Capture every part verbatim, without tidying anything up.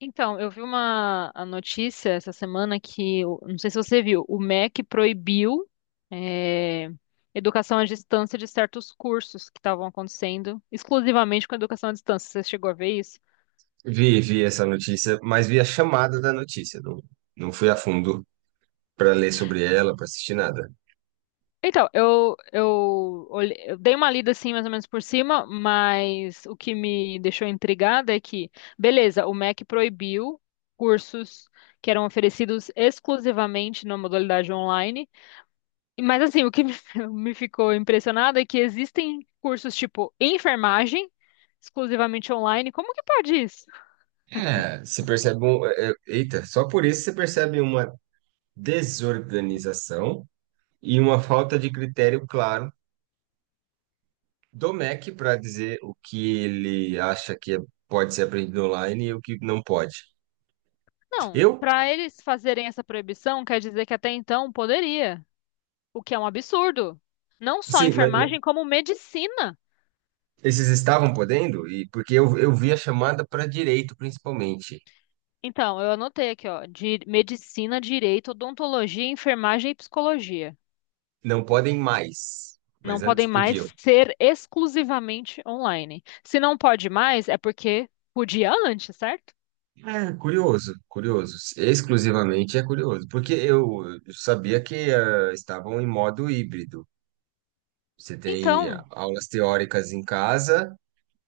Então, eu vi uma a notícia essa semana que, o- não sei se você viu, o MEC proibiu eh, educação à distância de certos cursos que estavam acontecendo exclusivamente com educação à distância. Você chegou a ver isso? Vi, vi essa notícia, mas vi a chamada da notícia, não, não fui a fundo para ler sobre ela, para assistir nada. Então, eu, eu, olhe- eu dei uma lida assim, mais ou menos por cima, mas o que me deixou intrigada é que, beleza, o MEC proibiu cursos que eram oferecidos exclusivamente na modalidade online. Mas assim, o que me me ficou impressionado é que existem cursos tipo enfermagem, exclusivamente online. Como que pode isso? É, você percebe um, é, é, eita, só por isso você percebe uma desorganização e uma falta de critério claro do M E C para dizer o que ele acha que é- pode ser aprendido online e o que não pode. Não, Eu, para eles fazerem essa proibição, quer dizer que até então poderia, o que é um absurdo. Não só sim, mas, mas enfermagem, como medicina. esses estavam podendo e porque eu, eu vi a chamada para direito principalmente. Então, eu anotei aqui, ó, de medicina, direito, odontologia, enfermagem e psicologia. Não podem mais, Não mas podem antes podiam. mais ser exclusivamente online. Se não pode mais, é porque podia antes, certo? É, curioso, curioso. Exclusivamente é curioso, porque eu sabia que eh, estavam em modo híbrido. Você tem Então, aulas teóricas em casa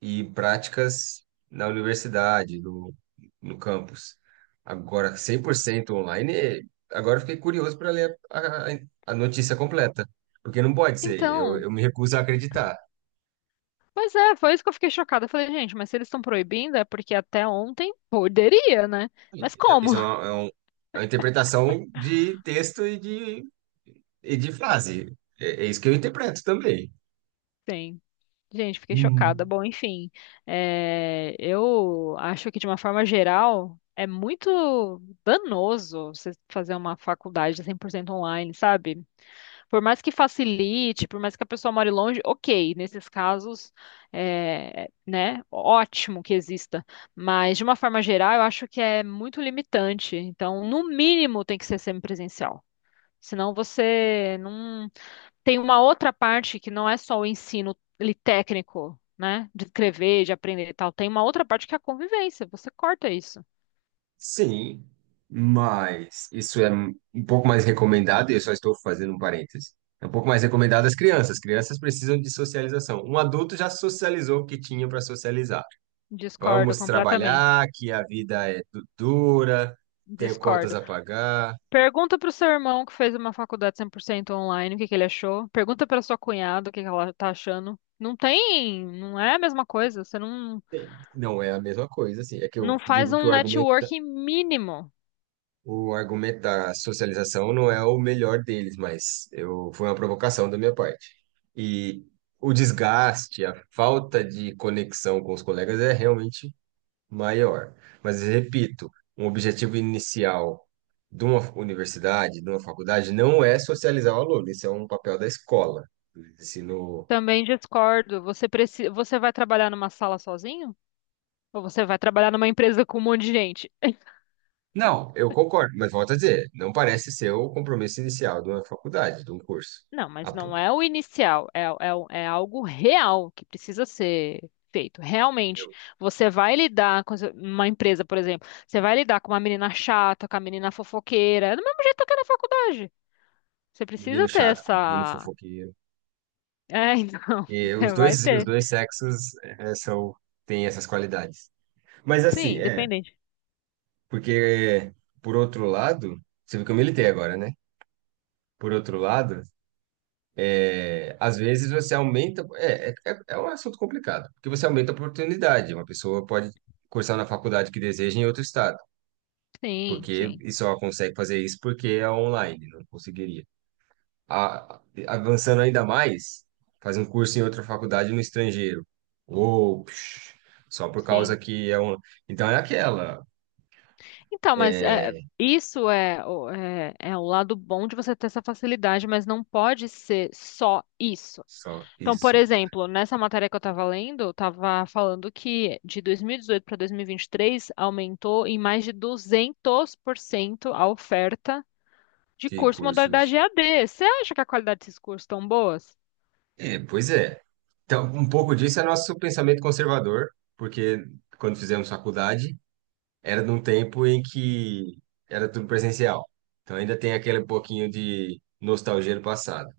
e práticas na universidade, no, no campus. Agora, cem por cento online, eh, agora eu fiquei curioso para ler a, a- a notícia completa, porque não pode ser, eu, então, eu me recuso a acreditar. Pois é, foi isso que eu fiquei chocada. Eu falei, gente, mas se eles estão proibindo é porque até ontem poderia, né? Mas como? Isso é uma, é um- é uma interpretação de texto e de E de frase. É, é isso que eu interpreto também. Sim. Gente, fiquei chocada. Hum. Bom, enfim, é, eu acho que de uma forma geral é muito danoso você fazer uma faculdade cem por cento online, sabe? Por mais que facilite, por mais que a pessoa more longe, ok, nesses casos, é, né, ótimo que exista. Mas, de uma forma geral, eu acho que é muito limitante. Então, no mínimo, tem que ser semipresencial. Senão você não. Tem uma outra parte que não é só o ensino ali técnico, né, de escrever, de aprender e tal. Tem uma outra parte que é a convivência. Você corta isso. Sim, mas isso é um pouco mais recomendado, e eu só estou fazendo um parênteses. É um pouco mais recomendado às crianças. Crianças precisam de socialização. Um adulto já socializou o que tinha para socializar. Discordo Vamos completamente. trabalhar, que a vida é du- dura, tenho contas Discordo. a pagar. Pergunta pro seu irmão que fez uma faculdade cem por cento online, o que que ele achou. Pergunta pra sua cunhada o que que ela tá achando. Não tem, não é a mesma coisa. Você não, Sim. Não é a mesma coisa, assim. É que não eu faz digo que um o argumento networking mínimo. O argumento da socialização não é o melhor deles, mas eu foi uma provocação da minha parte. E o desgaste, a falta de conexão com os colegas é realmente maior. Mas repito, um objetivo inicial de uma universidade, de uma faculdade, não é socializar o aluno. Isso é um papel da escola, do ensino. Também discordo. Você precisa, você vai trabalhar numa sala sozinho? Ou você vai trabalhar numa empresa com um monte de gente? Não, eu concordo, mas volto a dizer, não parece ser o compromisso inicial de uma faculdade, de um curso. Não, Ah, mas pô, não é o inicial, é, é, é algo real que precisa ser feito. Realmente, eu, você vai lidar com essa- uma empresa, por exemplo, você vai lidar com uma menina chata, com a menina fofoqueira, é do mesmo jeito que é na faculdade. Você menino precisa ter chato com menino essa. fofoqueiro. É, então, E você os vai dois, os ter. dois sexos eh, são, têm essas qualidades. Mas assim, Sim, é, independente. porque por outro lado, você viu que eu militei agora, né? Por outro lado, eh, às vezes você aumenta, é, é, é é um assunto complicado, porque você aumenta a oportunidade. Uma pessoa pode cursar na faculdade que deseja em outro estado, Sim, porque sim, e só consegue fazer isso porque é online, não conseguiria. a- avançando ainda mais, fazer um curso em outra faculdade no estrangeiro. Ou psh, só por causa sim. que é um. Então é aquela. Então, mas é, isso é, o- é, é o lado bom de você ter essa facilidade, mas não pode ser só isso. Só Então, por isso. exemplo, nessa matéria que eu estava lendo, estava falando que de dois mil e dezoito para dois mil e vinte e três aumentou em mais de duzentos por cento a oferta de Que curso modalidade cursos. E A D. Você acha que a qualidade desses cursos tão boas? É, pois é. Então, um pouco disso é nosso pensamento conservador, porque quando fizemos faculdade, era num tempo em que era tudo presencial. Então ainda tem aquele pouquinho de nostalgia do passado.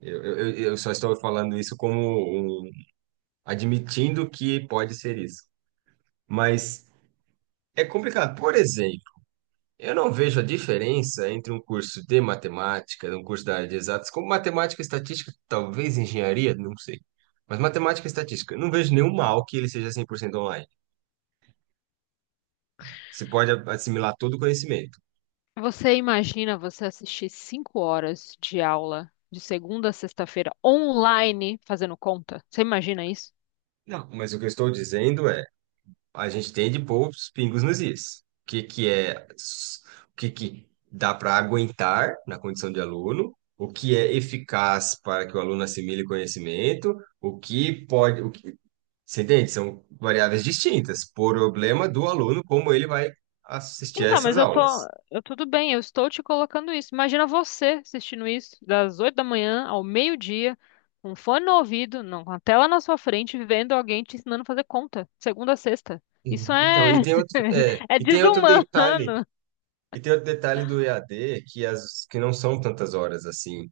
Eu, eu, eu eu só estou falando isso como um, admitindo que pode ser isso. Mas é complicado. Por exemplo, eu não vejo a diferença entre um curso de matemática, um curso da área de exatas, como matemática e estatística, talvez engenharia, não sei. Mas matemática e estatística, eu não vejo nenhum mal que ele seja cem por cento online. Você pode a- assimilar todo o conhecimento. Você imagina você assistir cinco horas de aula de segunda a sexta-feira online fazendo conta? Você imagina. Não, mas o que eu estou dizendo é, a gente tem de pôr os pingos nos is. O que que é, s- o que que dá para aguentar na condição de aluno, o que é eficaz para que o aluno assimile conhecimento, o que pode, o que, você entende? São variáveis distintas. Problema do aluno, como ele vai assistir a Então, essas mas eu tô, aulas. eu tudo bem, eu estou te colocando isso. Imagina você assistindo isso das oito da manhã ao meio-dia, com um fone no ouvido, não, com a tela na sua frente, vendo alguém te ensinando a fazer conta, segunda a sexta. Isso E- Então, e é tem outro, é, é e tem outro detalhe, desumano. e tem outro detalhe do E A D que as que não são tantas horas assim.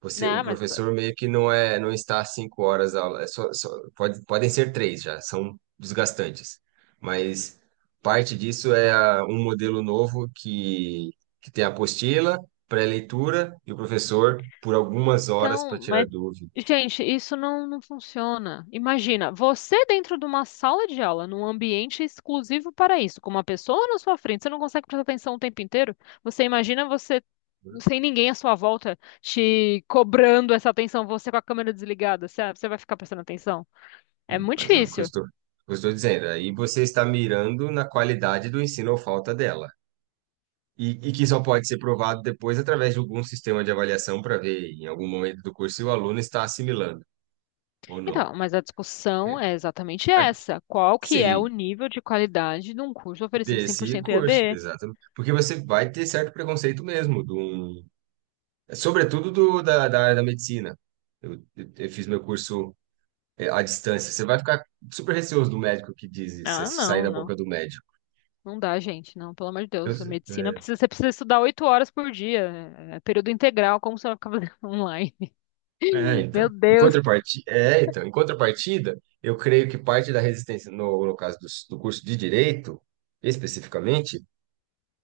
Você, o Não, mas. professor meio que não é, não está às cinco horas a aula. É só, só, pode, podem ser três já, são desgastantes. Mas parte disso é a- um modelo novo que que tem a apostila, pré-leitura e o professor por algumas horas para Então, tirar mas, dúvidas. gente, isso não, não funciona. Imagina, você dentro de uma sala de aula, num ambiente exclusivo para isso, com uma pessoa na sua frente, você não consegue prestar atenção o tempo inteiro? Você imagina você sem ninguém à sua volta te cobrando essa atenção, você com a câmera desligada, você, você vai ficar prestando atenção? É Hum, muito Mas é o que eu difícil. estou, eu estou dizendo. Aí você está mirando na qualidade do ensino ou falta dela. E, e que só pode ser provado depois através de algum sistema de avaliação para ver em algum momento do curso se o aluno está assimilando ou Então, não. mas a discussão É, é exatamente a- essa. Qual que é o sim, nível de qualidade de um curso oferecido desse cem por cento curso, E A D? exato. Porque você vai ter certo preconceito mesmo, de um- sobretudo do, da, da área da medicina. Eu, eu- eu fiz meu curso é, à distância. Você vai ficar super receoso do médico que diz isso, se Ah, sair não, da boca não. do médico. Não dá, gente, não, pelo amor de Eu, Deus. A medicina é, precisa, você precisa estudar oito horas por dia, é é período integral, como você vai ficar fazendo online? É, Meu então. Em Deus. contrapartida, é, então, em contrapartida, eu creio que parte da resistência, no, no caso do, do curso de direito, especificamente,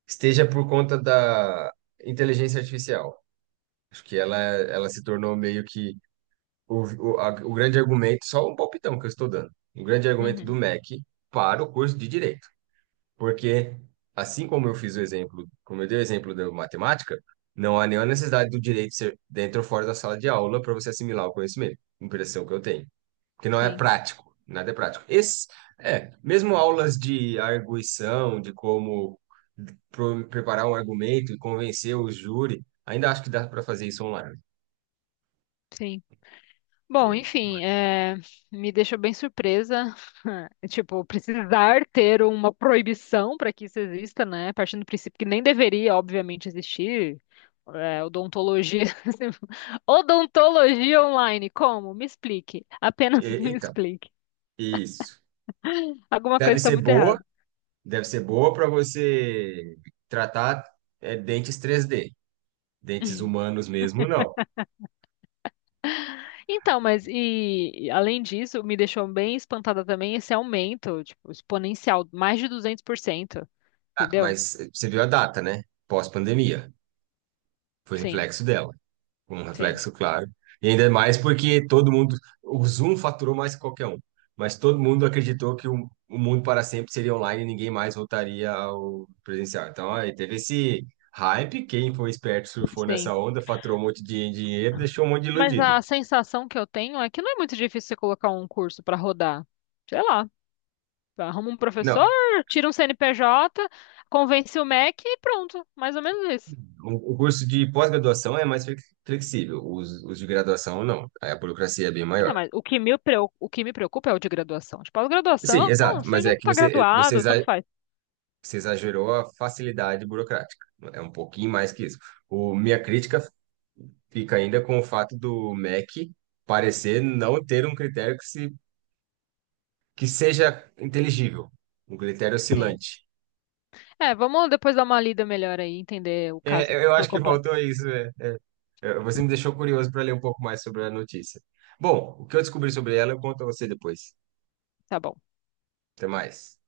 esteja por conta da inteligência artificial. Acho que ela, ela se tornou meio que o, o, a- o grande argumento, só um palpitão que eu estou dando, um grande argumento do Uhum, M E C para o curso de direito. Porque, assim como eu fiz o exemplo, como eu dei o exemplo da matemática, não há nenhuma necessidade do direito ser dentro ou fora da sala de aula para você assimilar o conhecimento. Impressão que eu tenho. Porque não é sim, prático, nada é prático. Esse, é, mesmo aulas de arguição, de como pro- preparar um argumento e convencer o júri, ainda acho que dá para fazer isso online. sim. Bom, É, enfim, mas, é, me deixou bem surpresa, tipo, precisar ter uma proibição para que isso exista, né? Partindo do princípio que nem deveria, obviamente, existir. É, odontologia. Odontologia online, como? Me explique. Apenas e- me então, explique. isso. Alguma coisa Deve está ser muito errada. boa, deve ser boa para você tratar é, dentes três d. Dentes humanos mesmo, não. Então, mas e e além disso, me deixou bem espantada também esse aumento, tipo, exponencial, mais de duzentos por cento, Ah, entendeu? mas você viu a data, né? Pós-pandemia. Foi Sim, reflexo dela. Um sim, reflexo claro. E ainda mais porque todo mundo. O Zoom faturou mais que qualquer um. Mas todo mundo acreditou que o, o mundo para sempre seria online e ninguém mais voltaria ao presencial. Então, aí teve esse hype. Quem foi esperto surfou sim. nessa onda, faturou um monte de dinheiro, deixou um monte de Mas iludido. a sensação que eu tenho é que não é muito difícil você colocar um curso para rodar. Sei lá, arruma um professor, Não, tira um C N P J, convence o MEC e pronto, mais ou menos isso. o o curso de pós-graduação é mais flex- flexível, os, os de graduação não. Aí a burocracia é bem Então, maior. mas o que me preo- o que me preocupa é o de graduação. Tipo, a Sim, graduação, exato. você Mas já é que está você, você graduado, exa- tanto faz. você exagerou a facilidade burocrática. É um pouquinho mais que isso. O, minha crítica fica ainda com o fato do M E C parecer não ter um critério que, se, que seja inteligível, um critério Sim. oscilante. É, vamos depois dar uma lida melhor aí, entender o É, caso eu eu por acho que completo. faltou isso. É. É, você me deixou curioso para ler um pouco mais sobre a notícia. Bom, o que eu descobri sobre ela, eu conto a você depois. Tá bom. Até mais.